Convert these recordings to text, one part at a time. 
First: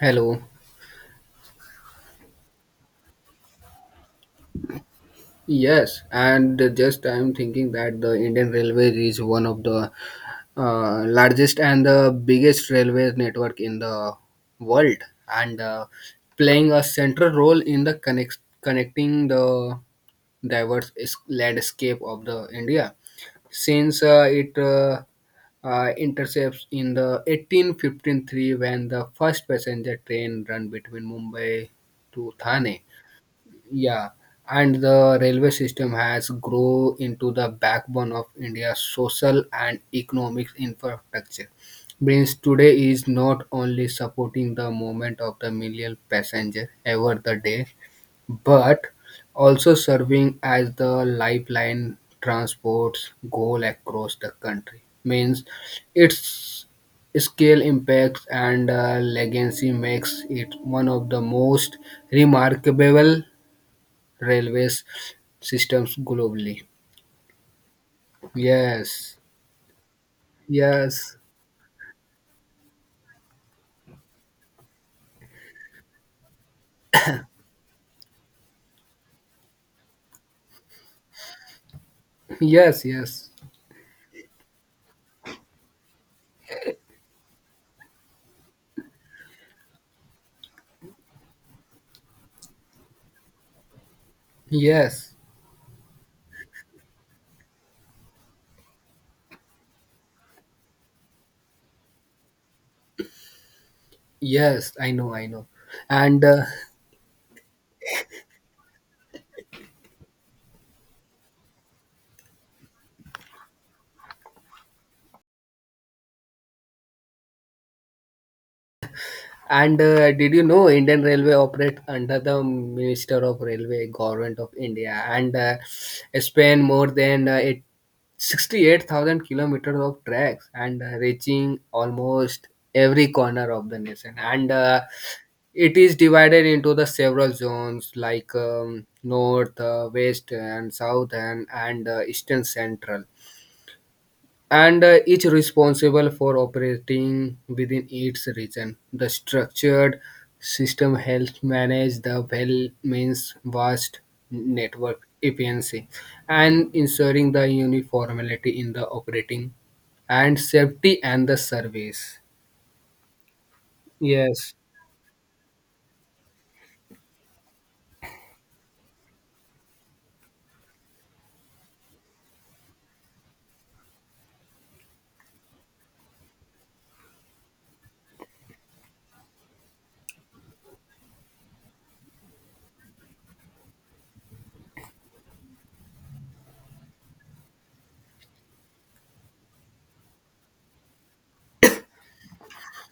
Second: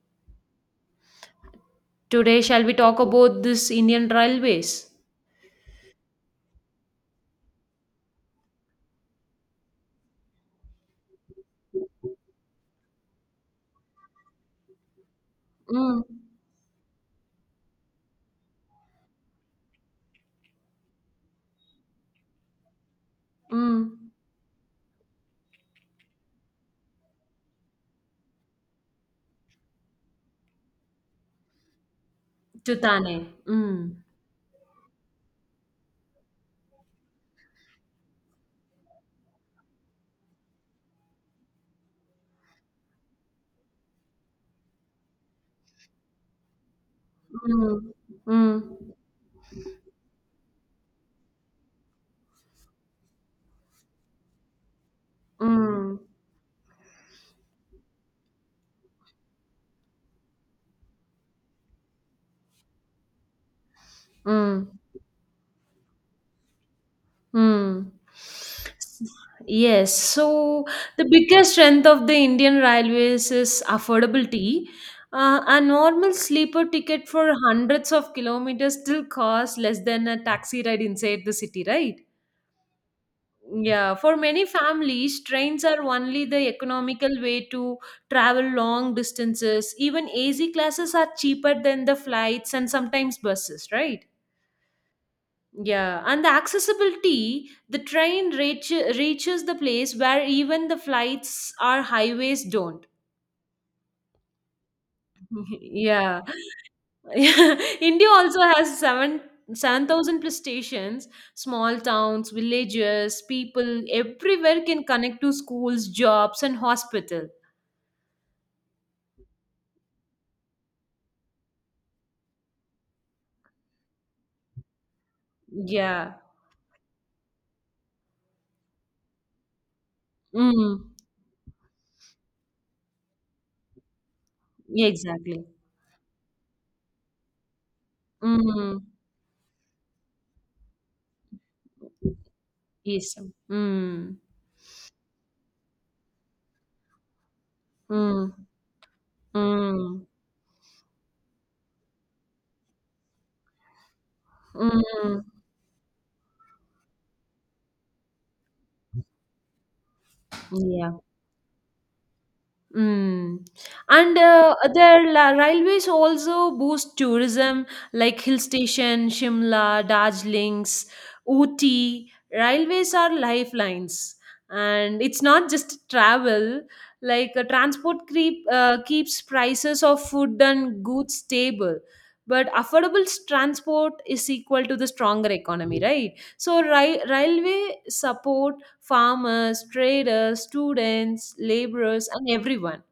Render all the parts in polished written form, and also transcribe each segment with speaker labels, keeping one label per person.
Speaker 1: Hello.
Speaker 2: Today, shall we talk about this Indian Railways?
Speaker 1: Yes, and just I'm thinking that the Indian Railway is one of the largest and the biggest railway network in the world, and
Speaker 2: Mm,
Speaker 1: playing a central role in the connecting the diverse landscape of the India. Since
Speaker 2: mm,
Speaker 1: it intercepts in the 1853 when the first passenger train run between Mumbai to
Speaker 2: to
Speaker 1: Thane.
Speaker 2: Thane. Mm,
Speaker 1: Yeah, and the railway system has grown into the backbone of India's social and economic infrastructure. Means today is not only supporting the movement of the million passenger ever the day,
Speaker 2: mm, mm,
Speaker 1: but also serving as the lifeline transports goal across the country. Means
Speaker 2: mm,
Speaker 1: its scale impacts and legacy makes it one of the most remarkable
Speaker 2: mm,
Speaker 1: railways systems globally.
Speaker 2: mm.
Speaker 1: Yes,
Speaker 2: Yes, so the
Speaker 1: yes,
Speaker 2: biggest strength of the Indian Railways is affordability. A normal sleeper ticket for hundreds of kilometers still costs less than a taxi ride inside the city, right?
Speaker 1: yes, yes,
Speaker 2: Yeah, for many families, trains are only the economical way to travel long distances. Even AC classes are cheaper than the flights and sometimes buses, right?
Speaker 1: yes,
Speaker 2: Yeah, and the accessibility, the train reaches the place where even the flights or highways don't.
Speaker 1: yes. I know, I know.
Speaker 2: Yeah.
Speaker 1: And uh,
Speaker 2: Yeah, India also has seven thousand plus stations, small towns, villages, people everywhere can connect to schools, jobs, and hospital.
Speaker 1: And Did you know Indian Railway operates under the Minister of Railway, Government of India, and uh,
Speaker 2: Yeah.
Speaker 1: span more than 68,000 kilometers of tracks and
Speaker 2: Mm.
Speaker 1: reaching almost every corner of the nation. And
Speaker 2: Yeah, exactly.
Speaker 1: it is divided into the several zones like
Speaker 2: Mm.
Speaker 1: north, west, and south, and eastern central
Speaker 2: Yes. Mm.
Speaker 1: and each responsible for operating within its
Speaker 2: Mm.
Speaker 1: region. The structured
Speaker 2: Mm.
Speaker 1: system helps manage the well means vast network
Speaker 2: Mm.
Speaker 1: efficiency and ensuring the uniformity in the operating and
Speaker 2: Yeah.
Speaker 1: safety and the service.
Speaker 2: Mm. And
Speaker 1: Yes,
Speaker 2: their railways also boost tourism, like hill station, Shimla, Darjeelings, Ooty. Railways are lifelines, and it's not just travel. Like transport creep, keeps prices of food and goods stable, but affordable transport is equal to the stronger economy, right? So, railway support farmers, traders, students, laborers, and everyone.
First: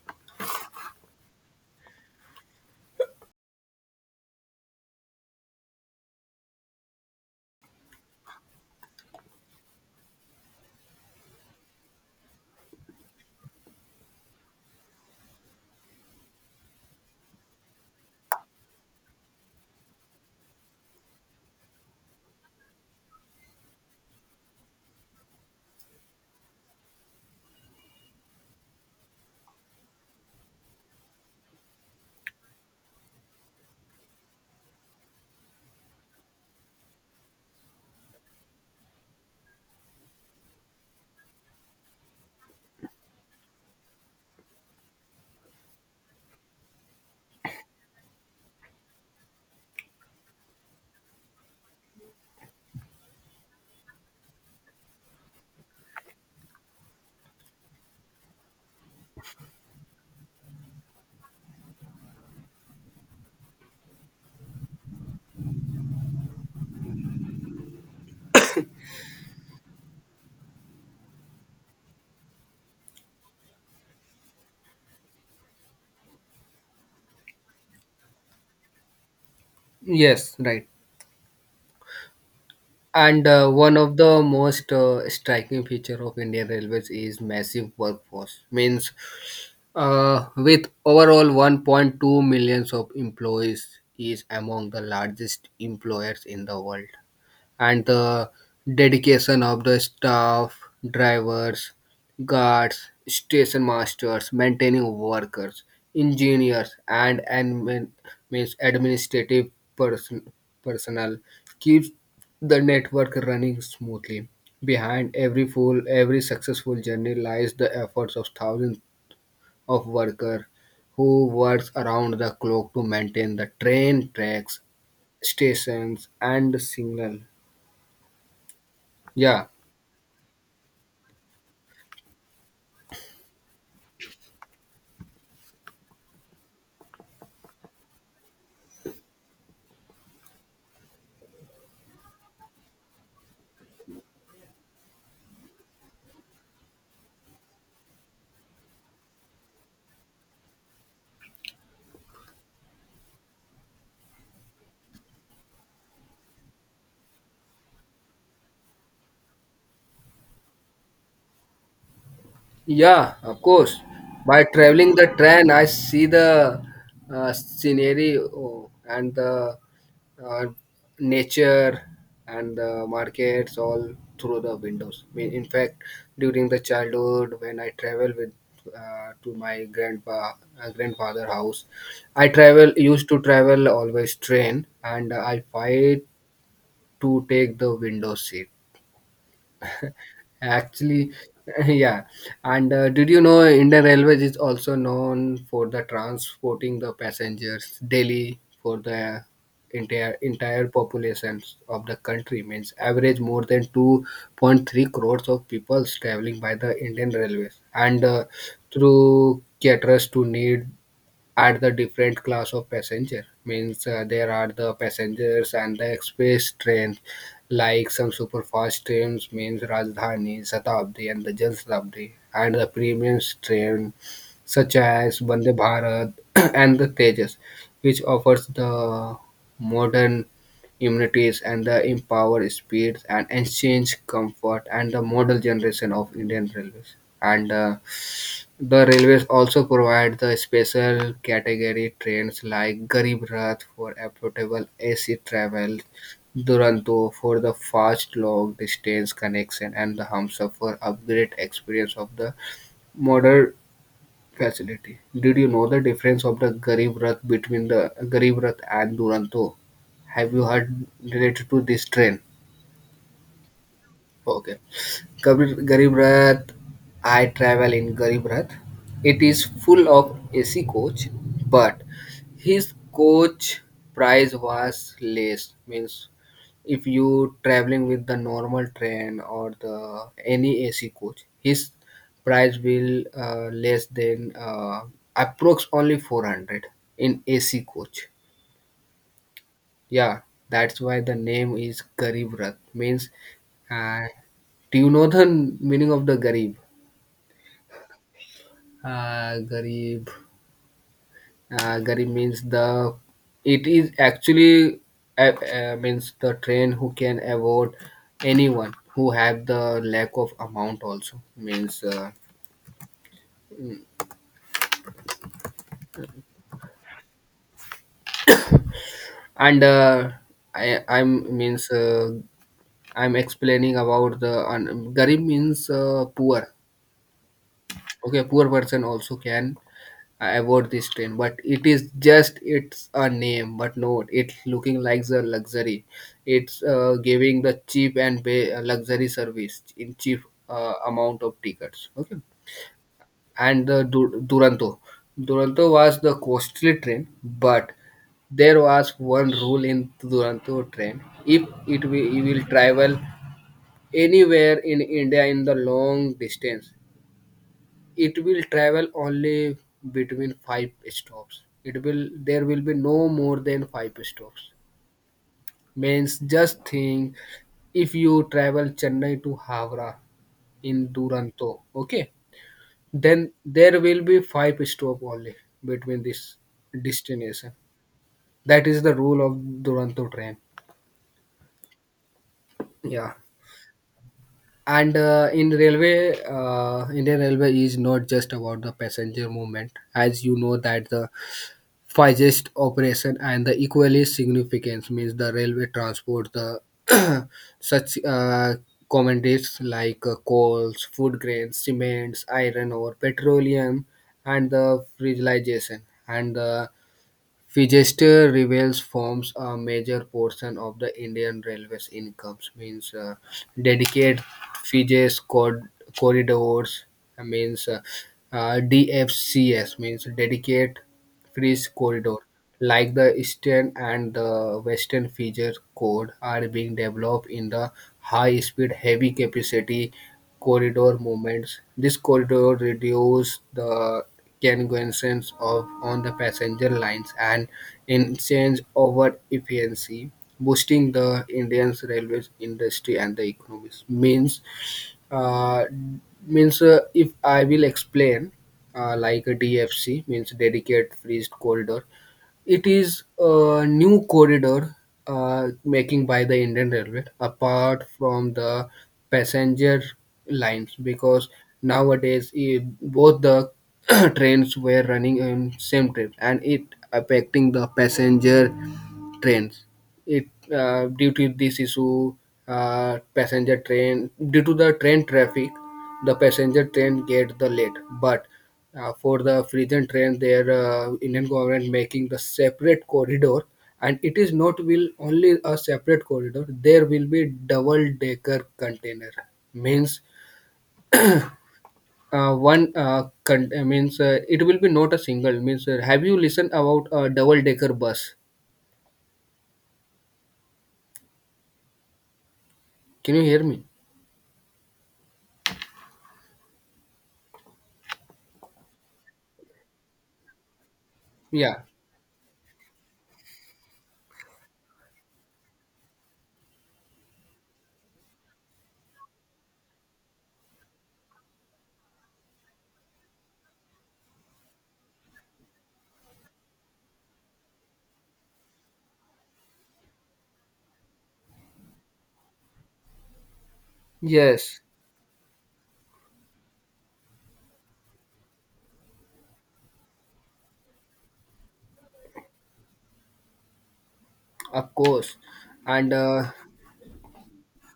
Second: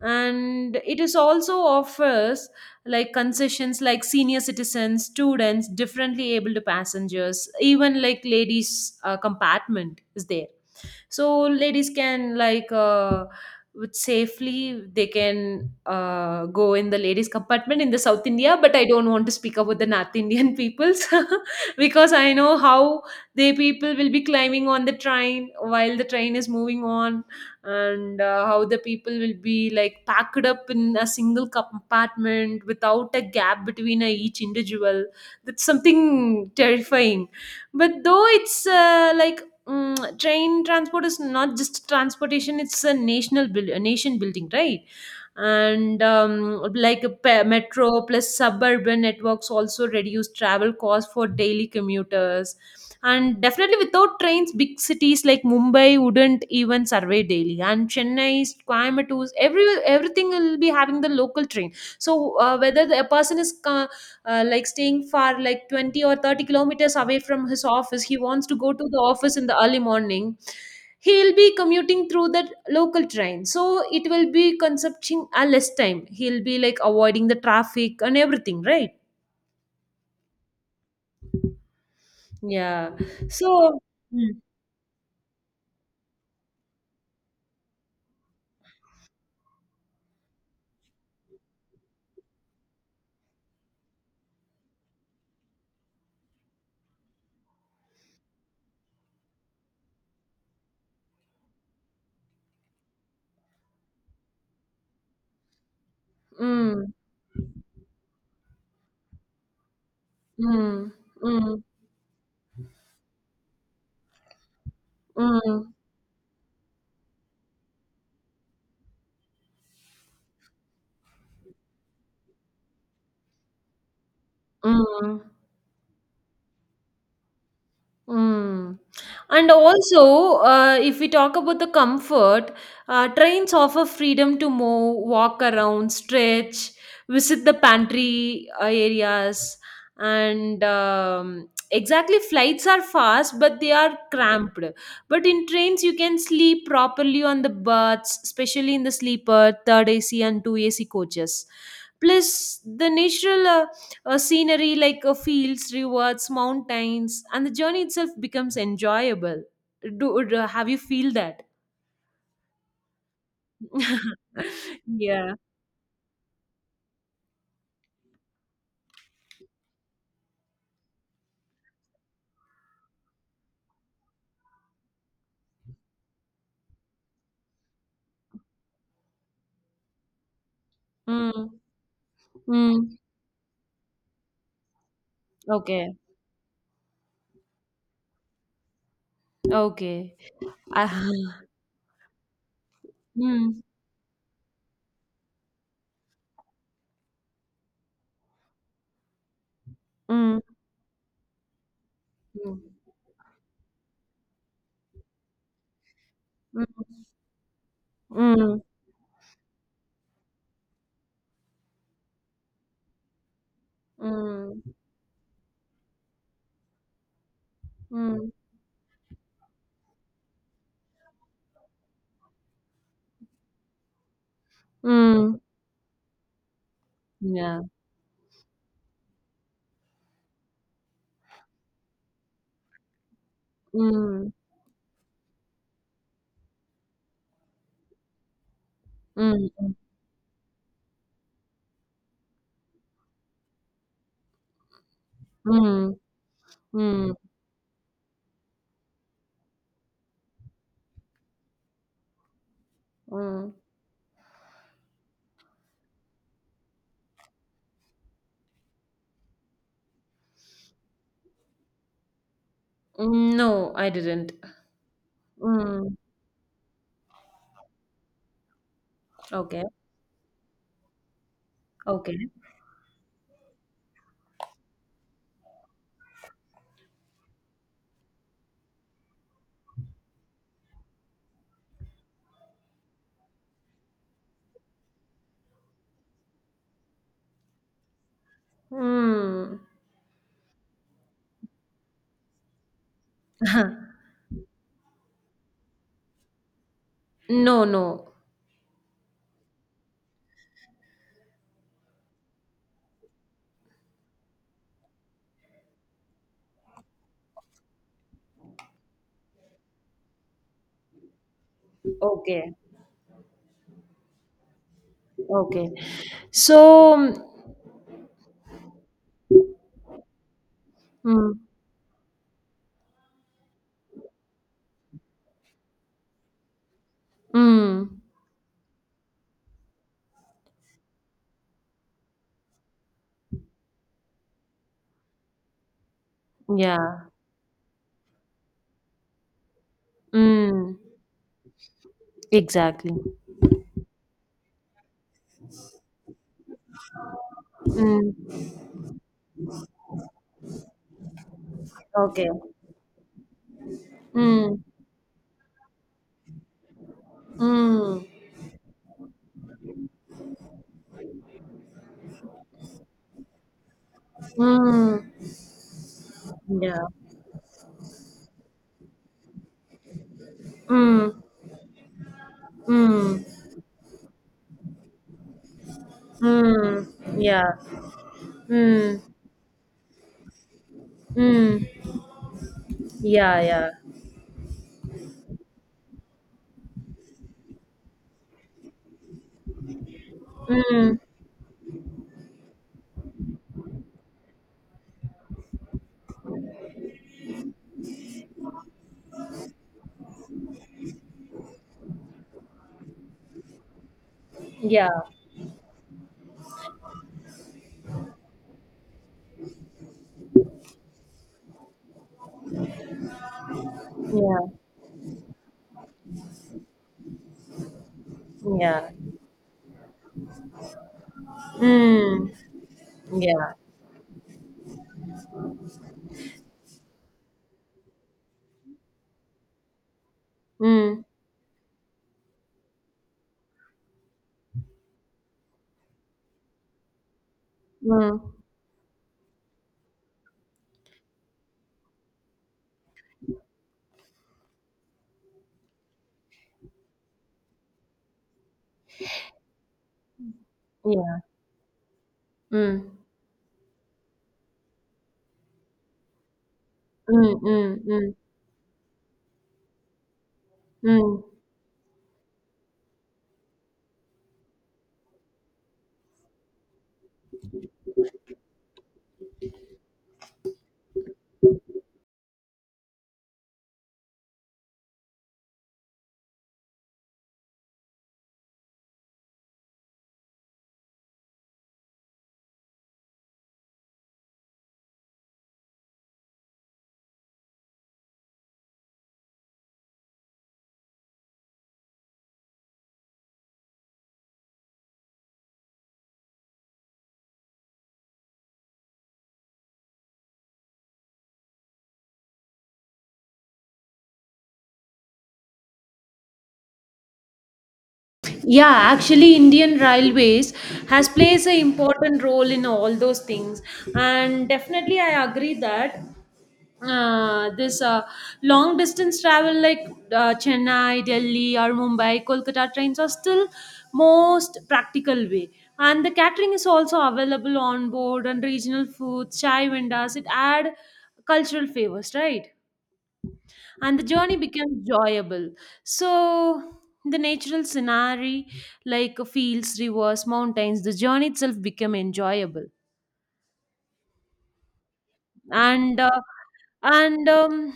Speaker 2: And it is also offers like concessions like senior citizens, students, differently able to passengers, even like ladies' compartment is there, so ladies can like with safely they can go in the ladies compartment in the South India. But I don't want to speak about the North Indian peoples because I know how they people will be climbing on the train while the train is moving on. And how the people will be like packed up in a single compartment without a gap between each individual. That's something terrifying, but though it's like mm train transport is not just transportation; it's a national build, a nation building, right? And like a metro plus suburban networks also reduce travel costs for daily commuters. And definitely without trains big cities like Mumbai wouldn't even survive daily, and Chennai, Coimbatore, everything will be having the local train. So whether a person is like staying far like 20 or 30 kilometers away from his office, he wants to go to the office in the early morning. He'll be commuting through the local train, so it will be consuming a less time. He'll be like avoiding the traffic and everything, right?
Speaker 1: yes, right.
Speaker 2: Yeah.
Speaker 1: And one
Speaker 2: So
Speaker 1: of the
Speaker 2: mm,
Speaker 1: most striking feature of Indian Railways is massive workforce. Means, with overall 1.2 millions of employees, is among the largest employers in the world and the dedication of the staff, drivers, guards, station masters, maintaining workers, engineers,
Speaker 2: mm,
Speaker 1: and admin, means administrative person,
Speaker 2: mm,
Speaker 1: personnel
Speaker 2: mm,
Speaker 1: keeps the network running smoothly. Behind
Speaker 2: mm,
Speaker 1: every successful journey lies the efforts of thousands of workers who works around the clock to maintain the train tracks,
Speaker 2: mm.
Speaker 1: stations, and signal.
Speaker 2: Mm.
Speaker 1: Yeah.
Speaker 2: And also, if we talk about the comfort, trains offer freedom to move, walk around, stretch, visit the pantry areas, and exactly flights are fast, but they are cramped. But in trains, you can sleep properly on the berths, especially in the sleeper, third AC, and two AC coaches. Plus, the natural a scenery like a fields, rivers, mountains, and the journey itself becomes enjoyable. Do have you feel that?
Speaker 1: Yeah, of course. By traveling the
Speaker 2: Yeah.
Speaker 1: train, I see the scenario and the uh, nature and the markets all through the windows. I mean, in fact, during the childhood, when I travel with to my grandpa grandfather
Speaker 2: Mm.
Speaker 1: house, I travel
Speaker 2: Mm.
Speaker 1: used to travel always train, and I
Speaker 2: Okay.
Speaker 1: fight to take the window seat.
Speaker 2: Okay. Uh,
Speaker 1: Actually, yeah. And did you know
Speaker 2: mm.
Speaker 1: Indian Railways is also known for the transporting the passengers daily for the
Speaker 2: Mm.
Speaker 1: entire populations of the country means average more than 2.3 crores of people traveling by the
Speaker 2: Mm.
Speaker 1: Indian Railways and
Speaker 2: Mm.
Speaker 1: through caterers to need at the different class of passenger means there are
Speaker 2: Mm. Mm.
Speaker 1: the passengers and the express trains like some
Speaker 2: Mm.
Speaker 1: super fast trains means rajdhani shatabdi and the jan shatabdi and the premium train such as
Speaker 2: Mm.
Speaker 1: Vande Bharat and the Tejas,
Speaker 2: Yeah.
Speaker 1: which offers the modern immunities and the empowered speed and exchange
Speaker 2: Mm.
Speaker 1: comfort and the model generation of Indian Railways. And the railways also
Speaker 2: Mm.
Speaker 1: provide the special category trains like Garib Rath for affordable AC travel,
Speaker 2: Mm.
Speaker 1: Duronto
Speaker 2: Mm.
Speaker 1: for the fast long distance connection, and the Hamsafar for upgrade experience of the modern
Speaker 2: Mm.
Speaker 1: facility. Did you know the difference of the Garib Rath between the Garib Rath and Duronto? Have you heard related to this train?
Speaker 2: Mm. No, I didn't.
Speaker 1: Okay.
Speaker 2: Mm.
Speaker 1: Garib Rath, I travel in Garib Rath. It is
Speaker 2: Okay.
Speaker 1: full of AC coach, but
Speaker 2: Okay.
Speaker 1: his coach price was less. Means if you traveling with the normal train or the any AC coach, his price will less than approx only 400 in AC coach.
Speaker 2: Mm.
Speaker 1: Yeah, that's why the name is Garib Rath. Means, uh, do you know the meaning of the Garib?
Speaker 2: No, no.
Speaker 1: Uh, garib, garib means the. It is actually means the train who can afford anyone who have the lack of amount also means
Speaker 2: Okay, okay. So,
Speaker 1: and I I'm
Speaker 2: mm,
Speaker 1: means I'm explaining about the garib means poor.
Speaker 2: mm,
Speaker 1: Okay, poor person also can avoid this train, but it is just it's a name but no it's looking like the luxury. It's
Speaker 2: yeah,
Speaker 1: giving the cheap and pay luxury service in cheap
Speaker 2: mm,
Speaker 1: amount of tickets. Okay,
Speaker 2: exactly.
Speaker 1: and the duranto, duranto was the costly train, but
Speaker 2: Mm,
Speaker 1: there was one rule in duranto train. If it
Speaker 2: okay.
Speaker 1: will travel anywhere
Speaker 2: Mm,
Speaker 1: in india in the long distance,
Speaker 2: mm,
Speaker 1: it will travel only between five stops. It will There will be no more than five stops.
Speaker 2: mm,
Speaker 1: Means just
Speaker 2: yeah.
Speaker 1: think, if you travel chennai to havra in
Speaker 2: Mm,
Speaker 1: duranto, okay, then
Speaker 2: mm,
Speaker 1: there will be five stop only between this
Speaker 2: mm,
Speaker 1: destination.
Speaker 2: yeah.
Speaker 1: That is the
Speaker 2: Mm,
Speaker 1: rule of duranto train.
Speaker 2: mm,
Speaker 1: Yeah,
Speaker 2: yeah, yeah.
Speaker 1: and in railway indian railway is not just about the passenger movement. As you know that
Speaker 2: Mm,
Speaker 1: the Physist operation and the equally significance means the railway transport the such commodities like coals, food grains, cements, iron ore, petroleum, and the
Speaker 2: yeah,
Speaker 1: fragilization and the Physist reveals forms a major portion of the Indian Railways incomes means dedicate
Speaker 2: yeah,
Speaker 1: Physist corridors means
Speaker 2: yeah.
Speaker 1: DFCS means dedicate French corridor,
Speaker 2: Mm,
Speaker 1: like the
Speaker 2: yeah.
Speaker 1: Eastern and the Western feature code, are being developed in the high-speed, heavy-capacity corridor
Speaker 2: Mm,
Speaker 1: movements. This corridor reduces the congestions of on the passenger lines and in
Speaker 2: mm,
Speaker 1: change over efficiency, boosting the Indian's railways industry and the economies. Means, uh, if I will explain like a DFC means dedicated
Speaker 2: yeah.
Speaker 1: freezed corridor. It
Speaker 2: Mm,
Speaker 1: is a new corridor making by the Indian Railway
Speaker 2: mm, mm,
Speaker 1: apart
Speaker 2: mm,
Speaker 1: from the passenger lines
Speaker 2: mm.
Speaker 1: because nowadays eh, both the trains were running in same trip and it affecting the passenger trains. It Due to this issue, passenger train due to the train traffic, the passenger train get the late. But for the Frisian train, their Indian government making the separate corridor, and it is not will only a separate corridor. There will be double decker container means. It will be not a single means have you listened about a double decker bus, can you hear me?
Speaker 2: Yeah, actually, Indian Railways has plays an
Speaker 1: Yeah,
Speaker 2: important role in all those things, and definitely, I agree that this long distance travel like Chennai, Delhi, or Mumbai, Kolkata trains are still most practical way. And the catering is also available on board, and regional foods, chai vendors. It add cultural favors, right? And the journey
Speaker 1: yes.
Speaker 2: becomes enjoyable. So the natural scenery like fields, rivers, mountains, the journey itself become enjoyable.
Speaker 1: Of course. And
Speaker 2: and uh, and um,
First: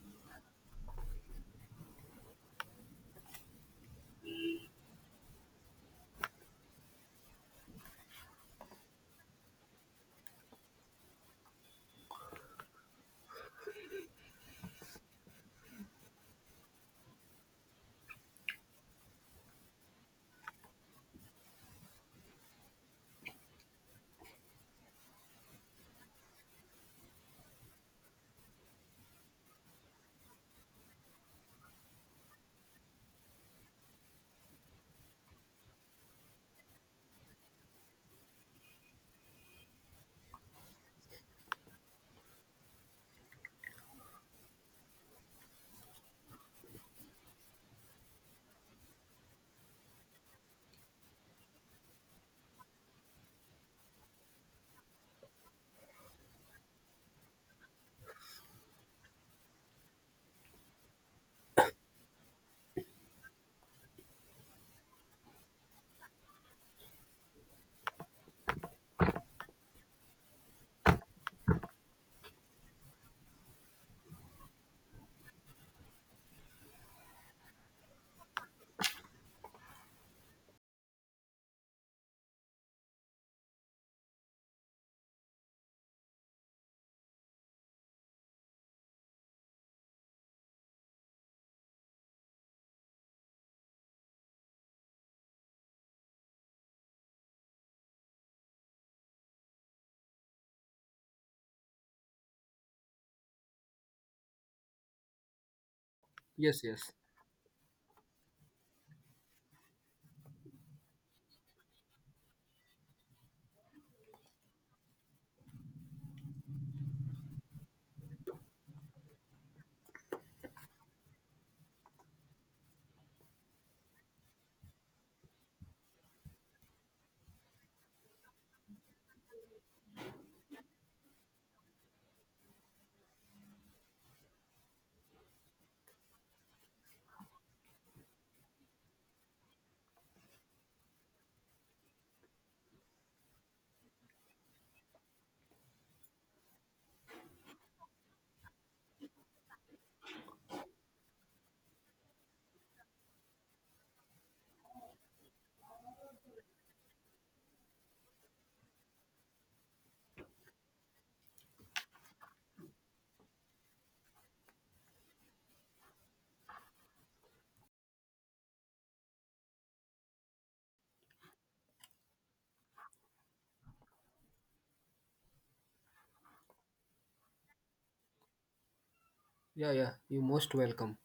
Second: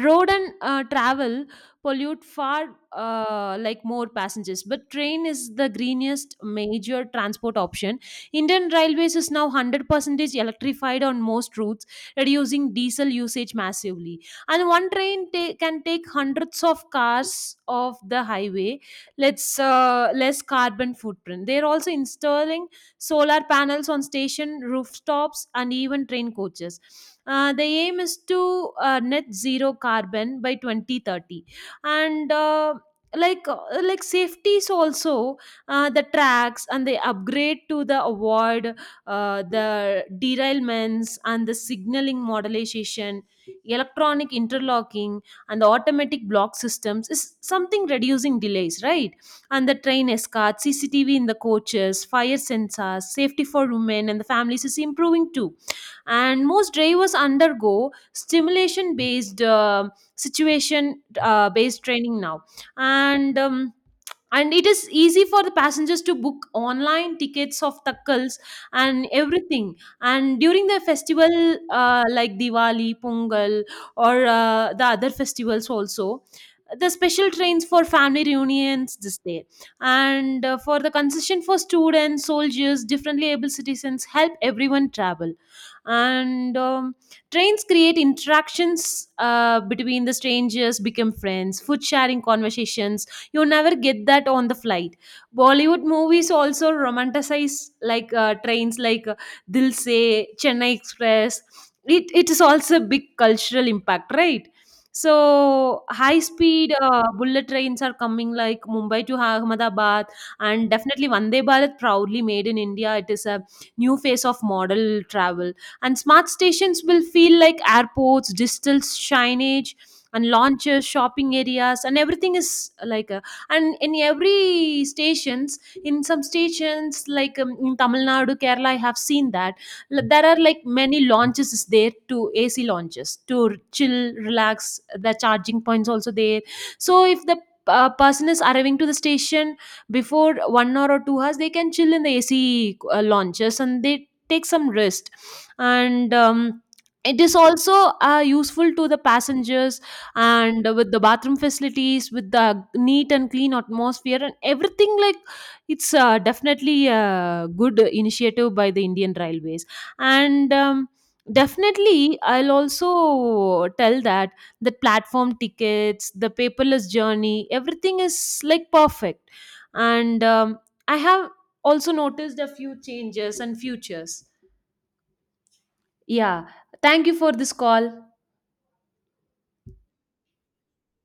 Speaker 2: road and travel pollute far, like more passengers, but train is the greenest major transport option. Indian Railways is now 100% electrified on most routes, reducing diesel usage massively. And one train can take hundreds of cars off the highway. Let's less carbon footprint. They're also installing solar panels on station rooftops, and even train coaches. The aim is to net zero carbon by 2030. And like uh, like safety is also the tracks and the upgrade to the avoid the derailments and the signaling modernization, electronic interlocking, and the automatic block systems is something reducing delays, right? And the train escorts, CCTV in the coaches, fire sensors, safety for women and the families is improving too. And most drivers undergo stimulation based, situation based training now. And um, and it is easy for the passengers to book online tickets of takkals and everything, and during the festival, like Diwali, Pongal, or the other festivals also, the special trains for family reunions this day. And for the concession for students, soldiers, differently able citizens help everyone travel. And trains create interactions between the strangers, become friends, food sharing, conversations. You never get that on the flight. Bollywood movies also romanticize like trains like Dil Se, Chennai Express. It is also a big cultural impact, right? So high
Speaker 1: yes,
Speaker 2: speed,
Speaker 1: yes.
Speaker 2: bullet trains are coming like Mumbai to Ahmedabad. And definitely Vande Bharat, proudly made in India, it is a new phase of model travel. And smart stations will feel like airports, digital signage, and launches, shopping areas, and everything is like a. And in every stations, in some stations like in Tamil Nadu, Kerala, I have seen that there are like many launches is there to AC launches to chill, relax. The charging points also there. So if the person is arriving to the station before 1 hour or 2 hours, they can chill in the AC launches, and they take some rest. And it is also useful to the passengers and with the bathroom facilities with the neat and clean atmosphere and everything like it's definitely a good initiative by the Indian Railways. And definitely I'll also tell that the platform tickets, the paperless journey, everything is like perfect. And I have also noticed a few changes and futures. Yeah, thank you for this call.
Speaker 1: Yeah, yeah. You're most welcome.